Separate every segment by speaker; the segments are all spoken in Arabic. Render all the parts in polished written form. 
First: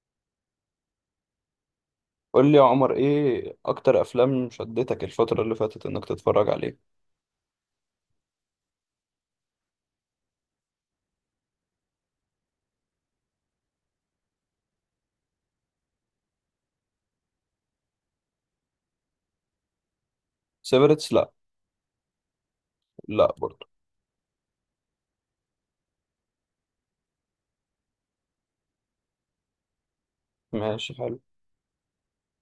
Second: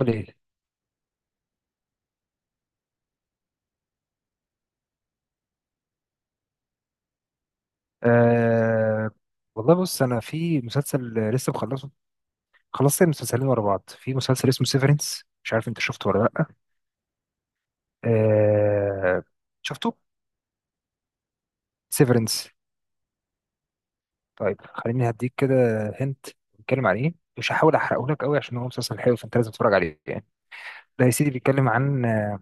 Speaker 1: قليل.
Speaker 2: قول لي يا عمر ايه اكتر افلام شدتك الفترة اللي فاتت انك تتفرج عليها؟
Speaker 1: أه والله بص انا في مسلسل لسه مخلصه. خلصت المسلسلين ورا بعض. في مسلسل اسمه سيفرنس، مش عارف انت شفته ولا لا. أه شفته.
Speaker 2: سيفرتس، لا.
Speaker 1: سيفرنس.
Speaker 2: لا برضه.
Speaker 1: طيب خليني هديك كده. هنت بيتكلم عن ايه؟ مش هحاول احرقه لك قوي عشان هو مسلسل حلو، فانت لازم تتفرج عليه يعني.
Speaker 2: ماشي،
Speaker 1: ده يا
Speaker 2: حلو.
Speaker 1: سيدي بيتكلم عن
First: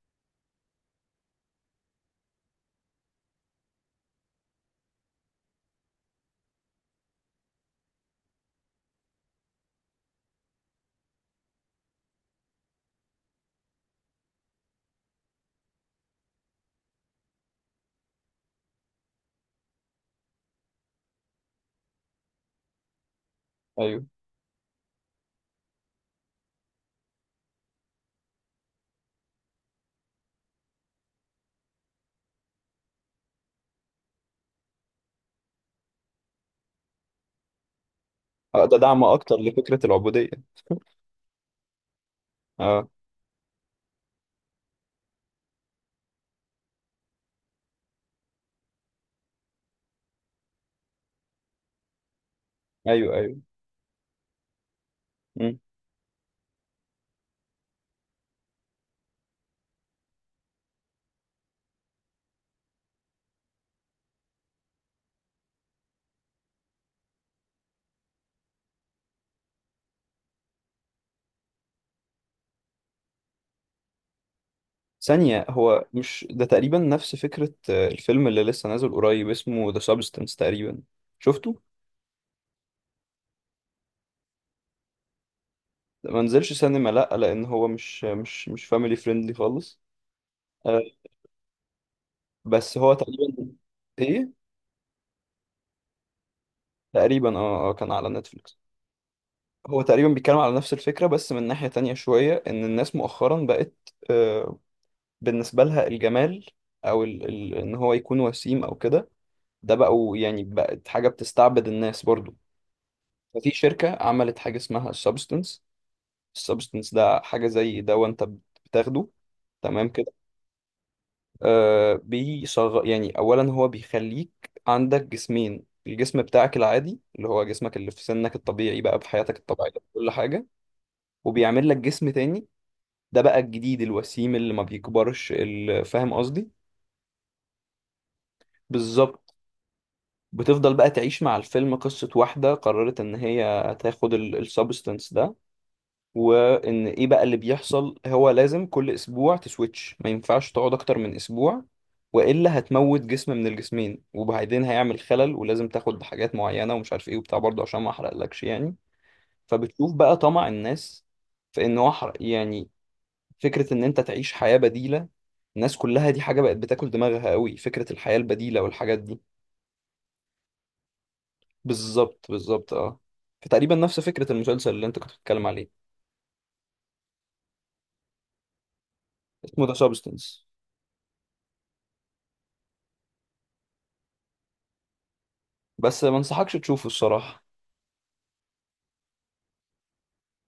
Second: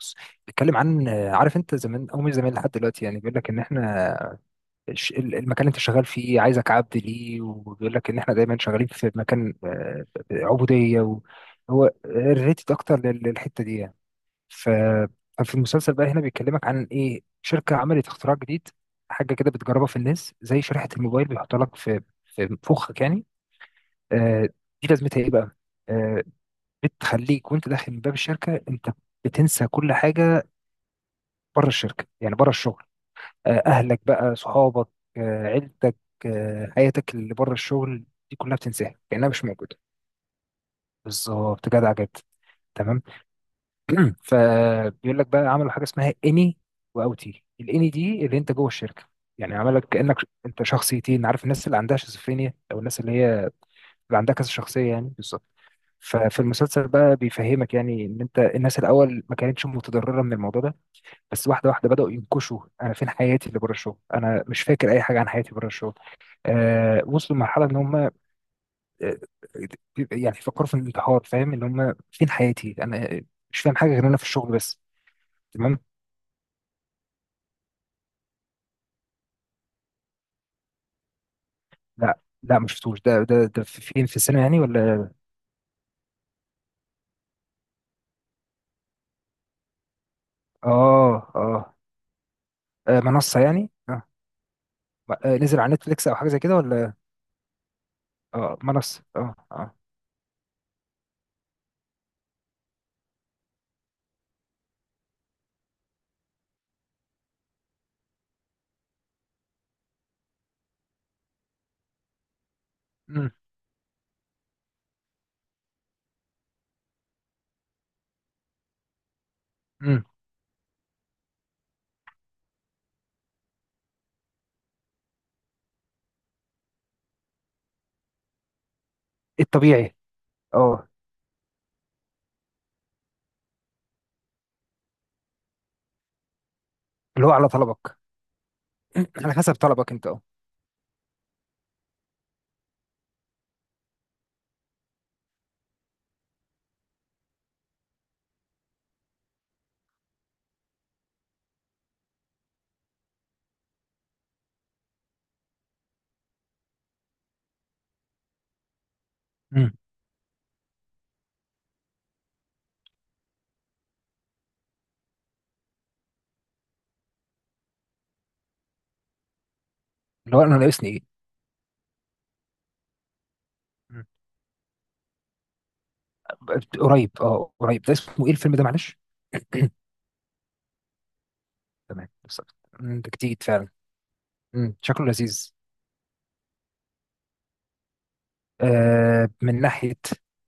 Speaker 1: بص، بيتكلم عن عارف انت زمان او مش زمان لحد دلوقتي، يعني بيقول لك ان احنا المكان اللي انت شغال فيه عايزك عبد ليه، وبيقول لك ان احنا دايما شغالين في مكان، عبوديه هو ريليتد اكتر للحته دي يعني. ف- ففي المسلسل بقى هنا بيكلمك عن ايه، شركه عملت اختراع جديد، حاجه كده بتجربها في الناس، زي شريحه الموبايل بيحطها لك في فخك يعني.
Speaker 2: ايوه.
Speaker 1: آه، دي لازمتها ايه بقى؟ آه، بتخليك وانت داخل من باب الشركه انت بتنسى كل حاجه بره الشركه، يعني بره الشغل، اهلك بقى، صحابك، عيلتك، حياتك اللي بره الشغل، دي كلها
Speaker 2: ده
Speaker 1: بتنساها
Speaker 2: دعم
Speaker 1: كانها
Speaker 2: اكتر
Speaker 1: مش موجوده.
Speaker 2: لفكرة العبودية.
Speaker 1: بالظبط، جدع جدا.
Speaker 2: اه،
Speaker 1: تمام. فبيقول لك بقى عملوا حاجه اسمها اني واوتي. الاني دي اللي انت جوه الشركه، يعني عملك كانك انت شخصيتين، عارف الناس اللي عندها شيزوفرينيا او الناس اللي
Speaker 2: ايوه،
Speaker 1: هي
Speaker 2: ايوه.
Speaker 1: اللي عندها كذا شخصيه، يعني بالظبط.
Speaker 2: مم.
Speaker 1: ففي المسلسل بقى بيفهمك يعني ان انت الناس الاول ما كانتش متضرره من الموضوع ده، بس واحده واحده بداوا ينكشوا، انا فين حياتي اللي بره الشغل، انا مش فاكر اي حاجه عن حياتي بره الشغل. آه، وصلوا لمرحله ان هم آه، يعني فكروا في الانتحار، فاهم، ان هم فين حياتي انا، مش فاهم حاجه غير انا في الشغل بس.
Speaker 2: ثانية،
Speaker 1: تمام.
Speaker 2: هو مش ده تقريبا نفس فكرة الفيلم اللي لسه نازل قريب اسمه ذا سابستنس تقريبا. شفته؟
Speaker 1: لا لا، ما شفتوش. ده فين في السينما يعني ولا؟
Speaker 2: ده ما نزلش سينما، لا، لان هو مش فاميلي فريندلي خالص. آه،
Speaker 1: اه اه.
Speaker 2: بس هو
Speaker 1: منصه
Speaker 2: تقريبا.
Speaker 1: يعني اه.
Speaker 2: ايه.
Speaker 1: نزل على نتفليكس او حاجه زي كده ولا؟
Speaker 2: تقريبا، اه، كان على نتفليكس.
Speaker 1: اه منصه اه اه.
Speaker 2: هو تقريبا بيتكلم على نفس الفكرة بس من ناحية تانية شوية إن الناس مؤخرا بقت، آه، بالنسبة لها الجمال أو إن هو يكون وسيم أو كده، ده بقوا يعني بقت حاجة بتستعبد الناس برضو.
Speaker 1: امم
Speaker 2: ففي شركة عملت حاجة اسمها السبستنس. السبستنس ده حاجة زي دواء أنت بتاخده، تمام
Speaker 1: امم
Speaker 2: كده. آه بيصغ يعني أولا هو بيخليك عندك جسمين، الجسم بتاعك العادي اللي هو جسمك اللي في سنك الطبيعي بقى بحياتك الطبيعية
Speaker 1: الطبيعي.
Speaker 2: كل حاجة،
Speaker 1: اه.
Speaker 2: وبيعمل لك جسم تاني، ده بقى الجديد الوسيم اللي ما بيكبرش فاهم قصدي.
Speaker 1: اللي هو على طلبك.
Speaker 2: بالظبط.
Speaker 1: على حسب طلبك انت، اه.
Speaker 2: بتفضل بقى تعيش مع الفيلم. قصة واحدة قررت ان هي تاخد السبستنس ده، وان ايه بقى اللي بيحصل. هو لازم كل اسبوع تسويتش، ما ينفعش تقعد اكتر من اسبوع والا هتموت جسم من الجسمين، وبعدين هيعمل خلل ولازم تاخد حاجات معينة ومش عارف ايه وبتاع، برضه عشان ما احرقلكش يعني.
Speaker 1: امم
Speaker 2: فبتشوف بقى طمع الناس في ان هو يعني فكرة إن أنت تعيش حياة بديلة. الناس كلها دي حاجة بقت بتاكل دماغها قوي، فكرة الحياة البديلة والحاجات دي.
Speaker 1: اللي هو انا ناقصني ايه.
Speaker 2: بالظبط بالظبط، اه. فتقريبا نفس
Speaker 1: مم.
Speaker 2: فكرة المسلسل اللي أنت كنت بتتكلم عليه.
Speaker 1: قريب، اه قريب، ده اسمه ايه الفيلم ده معلش؟
Speaker 2: اسمه ذا سابستنس.
Speaker 1: تمام بالظبط. ده جديد فعلا. شكله لذيذ.
Speaker 2: بس ما انصحكش تشوفه الصراحة،
Speaker 1: آه من ناحية.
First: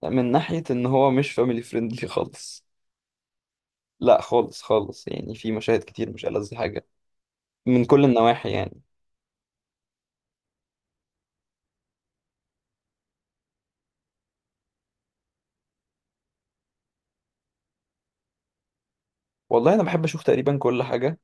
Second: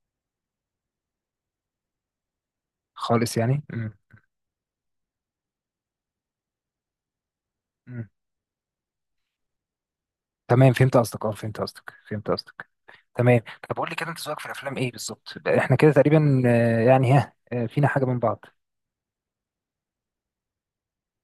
Speaker 2: من ناحية إن هو مش فاميلي فريندلي خالص.
Speaker 1: خالص يعني.
Speaker 2: لا خالص خالص، يعني في مشاهد كتير مش ألذ حاجة من كل
Speaker 1: مم.
Speaker 2: النواحي يعني.
Speaker 1: تمام، فهمت قصدك، اه فهمت قصدك، فهمت قصدك. تمام. طب قول لي كده، انت ذوقك في الافلام ايه بالظبط؟ احنا كده تقريبا، يعني ها، فينا حاجة من بعض.
Speaker 2: والله أنا بحب أشوف تقريبا كل حاجة.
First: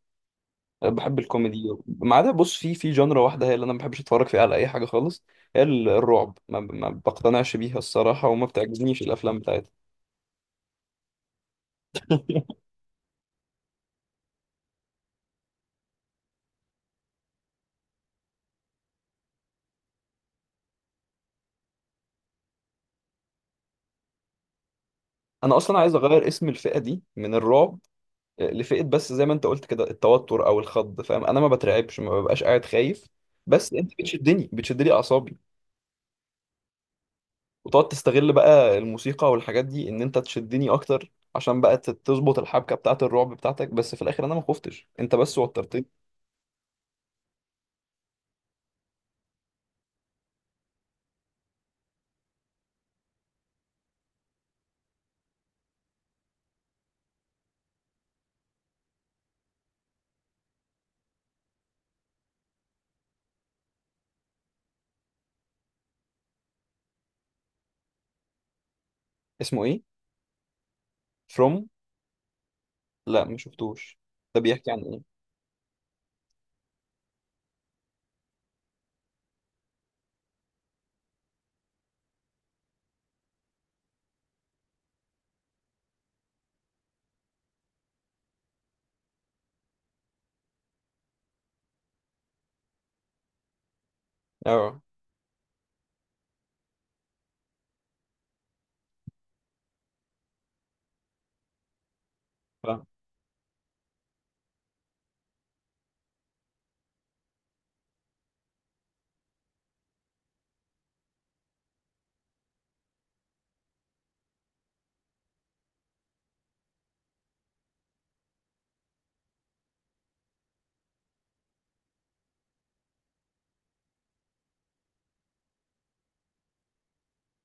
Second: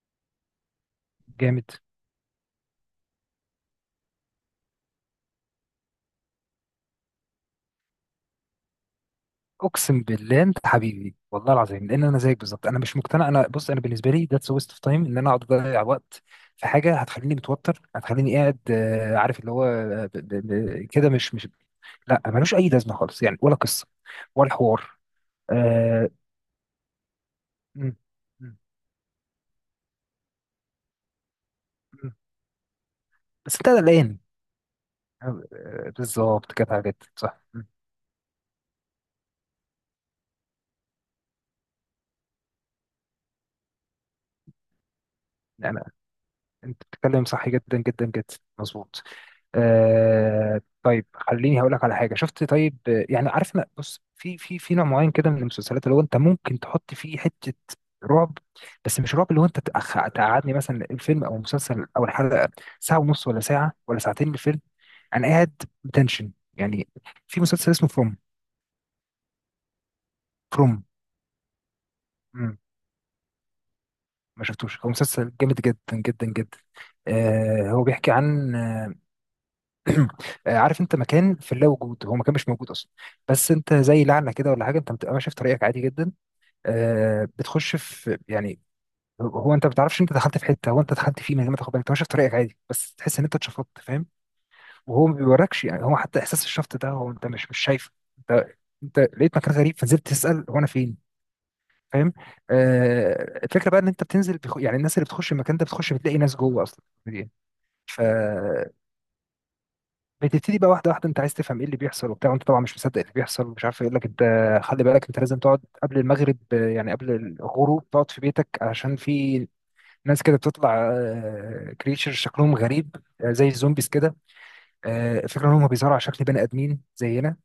Speaker 2: بحب
Speaker 1: جامد.
Speaker 2: الكوميدي ما عدا، بص، في جنرا واحدة هي اللي أنا ما بحبش أتفرج فيها على أي حاجة خالص. هي الرعب، ما بقتنعش بيها الصراحة وما بتعجبنيش الأفلام بتاعتها.
Speaker 1: اقسم بالله انت حبيبي والله العظيم، لان انا زيك بالظبط، انا مش مقتنع. انا بص، انا بالنسبه لي ذاتس ويست اوف تايم ان انا اقعد اضيع وقت في حاجه هتخليني متوتر، هتخليني قاعد، عارف اللي هو، كده مش لا، ملوش اي لازمه خالص يعني، ولا قصه ولا حوار.
Speaker 2: أنا أصلا عايز
Speaker 1: آه،
Speaker 2: أغير اسم الفئة دي من الرعب،
Speaker 1: مم. مم.
Speaker 2: لفئة، بس زي ما أنت قلت كده، التوتر أو الخض. فاهم، أنا ما بترعبش، ما
Speaker 1: مم.
Speaker 2: ببقاش قاعد خايف،
Speaker 1: بس انت
Speaker 2: بس أنت
Speaker 1: قلقان.
Speaker 2: بتشدني، بتشدلي أعصابي،
Speaker 1: بالظبط كانت عجبت صح.
Speaker 2: وتقعد تستغل بقى الموسيقى والحاجات دي إن أنت تشدني أكتر عشان بقى تظبط الحبكة بتاعة الرعب بتاعتك. بس في الآخر أنا ما خفتش، أنت بس
Speaker 1: يعني
Speaker 2: وترتني.
Speaker 1: انت بتتكلم صح جدا جدا جدا. مظبوط. آه طيب، خليني هقول لك على حاجه شفت. طيب، يعني عارف، انا بص في نوع معين كده من المسلسلات اللي هو انت ممكن تحط فيه حته رعب، بس مش رعب، اللي هو انت تقعدني مثلا الفيلم او المسلسل او الحلقه ساعه ونص ولا ساعه ولا ساعتين من الفيلم انا قاعد بتنشن يعني. في مسلسل اسمه فروم.
Speaker 2: اسمه إيه؟
Speaker 1: فروم.
Speaker 2: From. لا ما شفتوش. ده
Speaker 1: ما
Speaker 2: بيحكي عن
Speaker 1: شفتوش، هو
Speaker 2: ايه؟
Speaker 1: مسلسل جامد جدا جدا جدا. آه هو بيحكي عن عارف انت مكان في اللا وجود، هو مكان مش موجود اصلا، بس انت زي لعنه كده ولا حاجه، انت بتبقى ماشي في طريقك عادي جدا، آه بتخش في يعني، هو انت ما بتعرفش انت دخلت في حته، هو انت دخلت فيه من غير ما تاخد بالك، انت ماشي في طريقك عادي بس تحس ان انت اتشفطت، فاهم،
Speaker 2: اه
Speaker 1: وهو ما بيوركش يعني، هو حتى احساس الشفط ده هو انت مش شايفه. انت انت لقيت مكان غريب فنزلت تسال هو انا فين، فاهم.
Speaker 2: فاهم.
Speaker 1: آه الفكره بقى ان انت يعني الناس اللي بتخش المكان ده بتخش بتلاقي ناس جوه اصلا موجودين. فبتبتدي بقى واحده واحده، انت عايز تفهم ايه اللي بيحصل وبتاع، وانت طبعا مش مصدق اللي بيحصل ومش عارف ايه. يقول لك انت خلي بالك انت لازم تقعد قبل المغرب، يعني قبل الغروب تقعد في بيتك، عشان في ناس كده بتطلع، كريتشر شكلهم غريب، زي الزومبيز كده. الفكره ان هم بيظهروا على شكل بني ادمين زينا،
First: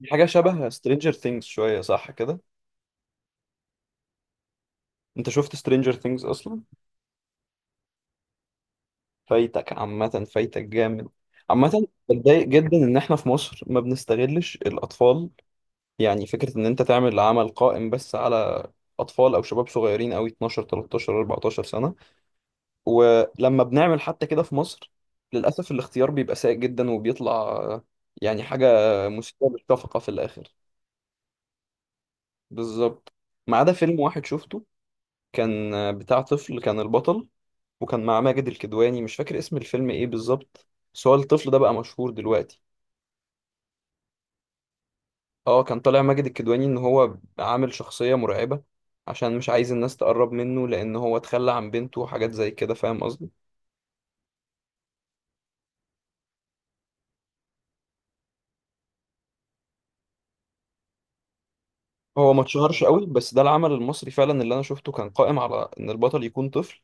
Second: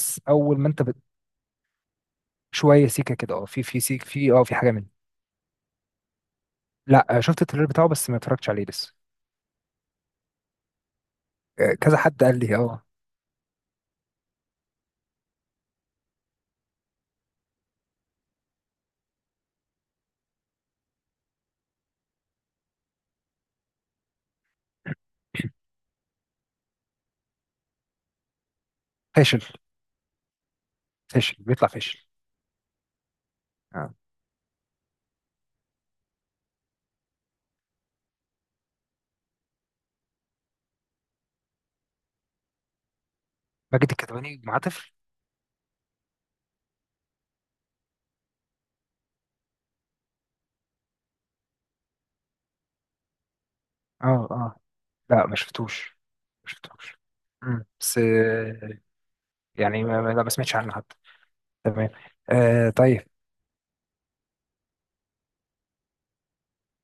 Speaker 2: دي حاجه
Speaker 1: اول
Speaker 2: شبه
Speaker 1: ما انت
Speaker 2: سترينجر ثينجز شويه، صح كده؟
Speaker 1: شويه سيكه كده اه، في سيك، في اه في حاجه منه.
Speaker 2: انت شفت سترينجر ثينجز اصلا؟
Speaker 1: لا، شفت التريلر بتاعه بس ما اتفرجتش عليه لسه.
Speaker 2: فايتك، عامه. فايتك جامد. عامه
Speaker 1: كذا حد قال
Speaker 2: بتضايق
Speaker 1: لي
Speaker 2: جدا
Speaker 1: اه.
Speaker 2: ان احنا في مصر ما بنستغلش الاطفال، يعني فكره ان انت تعمل عمل قائم بس على اطفال او شباب صغيرين قوي، 12 13 14 سنه. ولما بنعمل حتى كده في مصر، للاسف الاختيار بيبقى سيء جدا وبيطلع يعني حاجه
Speaker 1: فاشل،
Speaker 2: مسيئه للشفقه في الاخر.
Speaker 1: فاشل بيطلع فاشل.
Speaker 2: بالظبط. ما عدا
Speaker 1: آه.
Speaker 2: فيلم واحد شفته، كان بتاع طفل كان البطل، وكان مع ماجد الكدواني. مش فاكر اسم الفيلم ايه بالظبط، بس هو الطفل ده بقى مشهور دلوقتي.
Speaker 1: ماجد الكدواني مع طفل؟
Speaker 2: اه، كان طالع ماجد الكدواني ان هو عامل شخصية مرعبة عشان مش عايز الناس تقرب منه، لان هو اتخلى عن بنته وحاجات زي كده، فاهم قصدي.
Speaker 1: اه اه. لا ما شفتوش، ما شفتوش. مم. بس آه، يعني لا ما سمعتش عنه حتى. تمام.
Speaker 2: هو ما
Speaker 1: آه
Speaker 2: اتشهرش قوي،
Speaker 1: طيب.
Speaker 2: بس ده العمل المصري فعلا اللي انا شفته كان قائم على ان البطل يكون طفل.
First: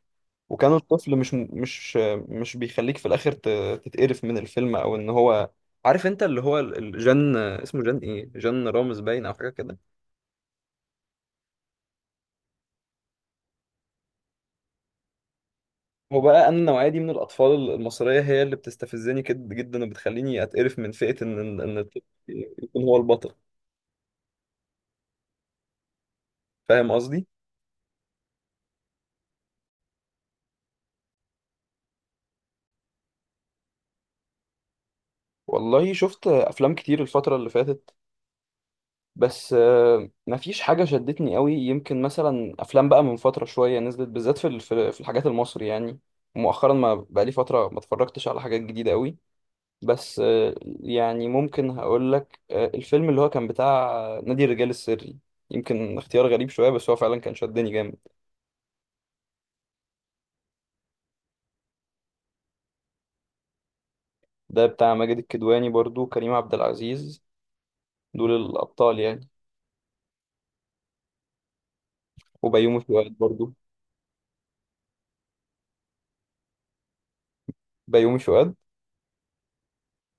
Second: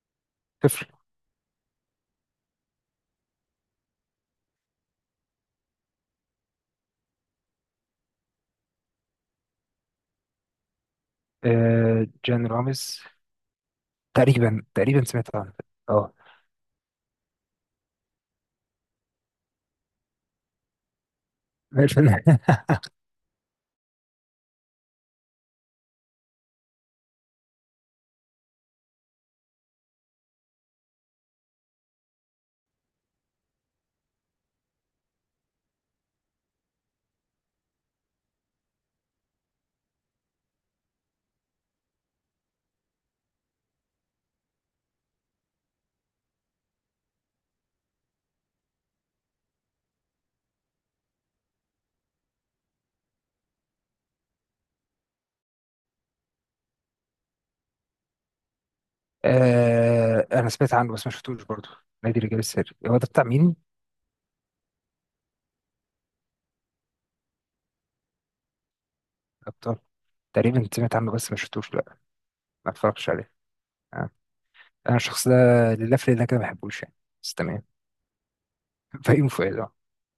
Speaker 2: وكان
Speaker 1: طفل.
Speaker 2: الطفل مش بيخليك في الاخر تتقرف من الفيلم، او ان هو، عارف انت اللي هو جان، اسمه جان ايه، جان رامز باين او حاجه كده.
Speaker 1: آه جان رامز، تقريبا تقريبا سمعت عنه اه.
Speaker 2: هو بقى، انا النوعيه دي من الاطفال المصريه هي اللي بتستفزني جدا، وبتخليني اتقرف من فئه ان إن الطفل
Speaker 1: الفيلم.
Speaker 2: يكون هو البطل، فاهم قصدي. والله شفت افلام كتير الفتره اللي فاتت، بس مفيش حاجة شدتني قوي. يمكن مثلا أفلام بقى من فترة شوية نزلت بالذات في الحاجات المصري يعني، مؤخرا ما بقالي فترة ما اتفرجتش على حاجات جديدة قوي. بس يعني ممكن هقول لك الفيلم اللي هو كان بتاع نادي الرجال السري. يمكن اختيار غريب شوية بس هو فعلا كان شدني جامد.
Speaker 1: آه انا سمعت عنه بس ما شفتوش برضه. نادي الرجال السري، هو ده بتاع مين؟
Speaker 2: ده بتاع ماجد الكدواني، برضو كريم عبد العزيز، دول الأبطال يعني،
Speaker 1: ابطال. تقريبا سمعت عنه بس ما شفتوش، لا. ما
Speaker 2: وبيومي
Speaker 1: اتفرجتش
Speaker 2: فؤاد
Speaker 1: عليه.
Speaker 2: برضو.
Speaker 1: آه. انا الشخص ده، لله في لله كده ما بحبوش يعني. بس تمام.
Speaker 2: بيومي فؤاد.
Speaker 1: فيوم فؤاد اه.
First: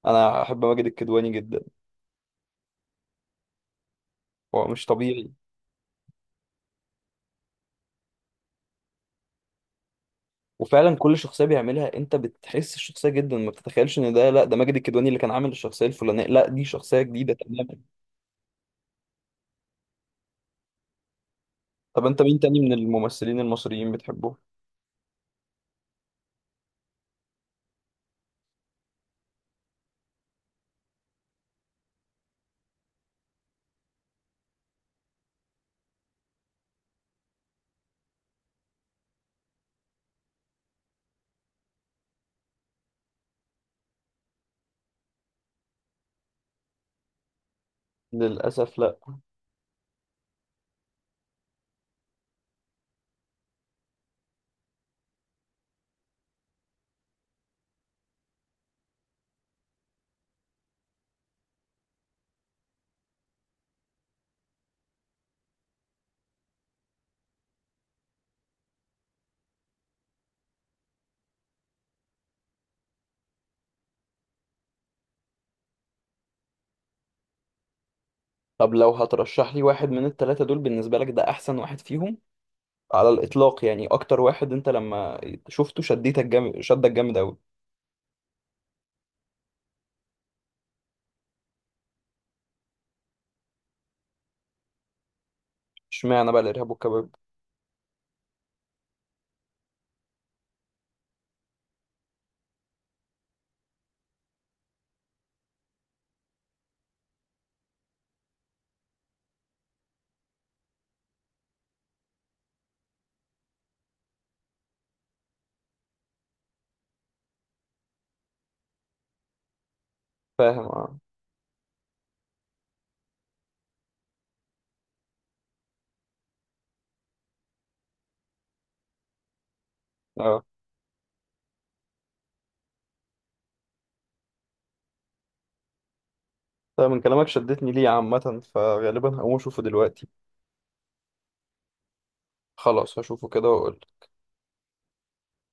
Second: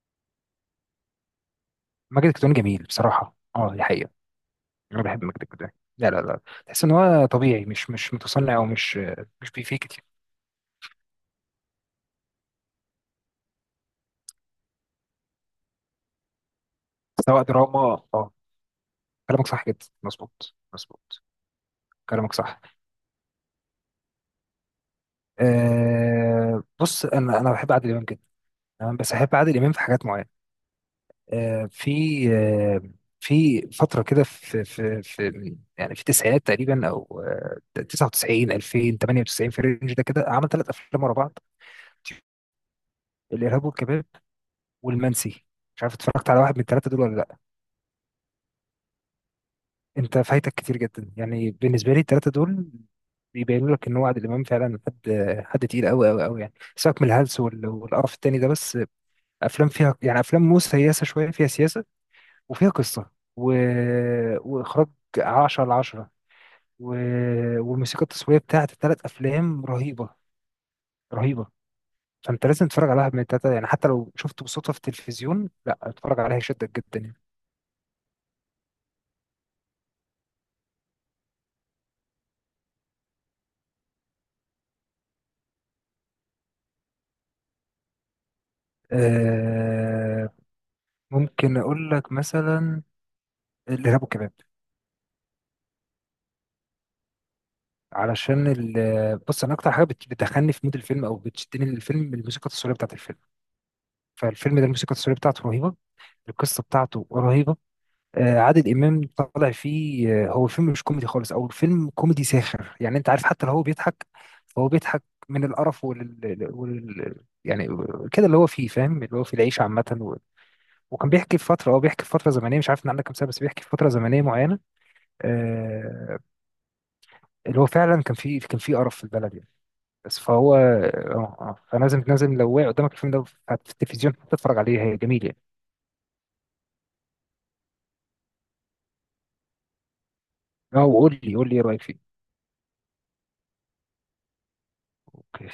Speaker 2: أنا أحب ماجد الكدواني جدا،
Speaker 1: ماجد الكدواني جميل بصراحه، اه دي حقيقه.
Speaker 2: هو مش
Speaker 1: انا بحب
Speaker 2: طبيعي.
Speaker 1: ماجد الكدواني، لا لا لا. تحس ان هو طبيعي، مش متصنع، او مش مش بيفيك كتير.
Speaker 2: وفعلا كل شخصيه بيعملها انت بتحس الشخصيه جدا، ما بتتخيلش ان ده، لا ده ماجد الكدواني اللي كان عامل الشخصيه الفلانيه، لا دي شخصيه جديده
Speaker 1: سواء
Speaker 2: تماما.
Speaker 1: دراما. اه. كلامك صح جدا، مظبوط مظبوط.
Speaker 2: طب انت
Speaker 1: كلامك
Speaker 2: مين تاني
Speaker 1: صح.
Speaker 2: من الممثلين المصريين بتحبه؟
Speaker 1: آه بص، انا بحب عادل امام جدا. تمام، بس احب عادل امام في حاجات معينه. آه في آه في فتره كده، في يعني في التسعينات تقريبا، او آه 99 2000 98 في الرينج ده كده، عمل ثلاث افلام ورا بعض. الارهاب والكباب، والمنسي، مش عارف اتفرجت على واحد من الثلاثه دول ولا لا.
Speaker 2: للاسف لا.
Speaker 1: انت فايتك كتير جدا يعني، بالنسبه لي الثلاثه دول بيبينوا لك ان هو عادل امام فعلا حد، حد تقيل قوي قوي قوي يعني. سيبك من الهلس والقرف التاني ده، بس افلام فيها يعني، افلام مو سياسه شويه فيها سياسه، وفيها قصه و... واخراج 10 على 10، و... والموسيقى التصويريه بتاعت الثلاث افلام رهيبه، رهيبه. فانت لازم تتفرج على واحد من الثلاثه يعني، حتى لو شفته بالصدفه في التلفزيون لا اتفرج عليها، يشدك جدا يعني.
Speaker 2: طب لو هترشح لي واحد من الثلاثه دول بالنسبه لك ده احسن واحد فيهم على الاطلاق، يعني اكتر واحد انت لما شفته شديتك جامد، شدك جامد قوي.
Speaker 1: آه، ممكن اقول لك مثلا الارهاب والكباب.
Speaker 2: اشمعنى بقى الارهاب والكباب؟
Speaker 1: بص، انا اكتر حاجه بتدخلني في مود الفيلم او بتشدني للفيلم الموسيقى التصويريه بتاعت الفيلم، فالفيلم ده الموسيقى التصويريه بتاعته رهيبه، القصه بتاعته رهيبه. آه عادل امام طالع فيه، هو الفيلم مش كوميدي خالص، او الفيلم كوميدي ساخر يعني، انت عارف، حتى لو هو بيضحك فهو بيضحك من القرف وال... يعني كده اللي هو فيه، فاهم، اللي هو في العيشه عامه
Speaker 2: فاهم، اه،
Speaker 1: وكان بيحكي في فتره، هو بيحكي في فتره زمنيه، مش عارف ان عندك كام سنه، بس بيحكي في فتره زمنيه معينه، آه، اللي هو فعلا كان في، كان في قرف في البلد يعني. بس
Speaker 2: اه.
Speaker 1: فهو اه اه، فلازم لازم لو وقع قدامك الفيلم ده في التلفزيون تتفرج عليه، هي جميل يعني.
Speaker 2: طيب من كلامك شدتني ليه عامه، فغالبا هقوم اشوفه دلوقتي.
Speaker 1: اه. وقول لي قول لي ايه رايك فيه.
Speaker 2: خلاص هشوفه كده واقول.
Speaker 1: اوكي.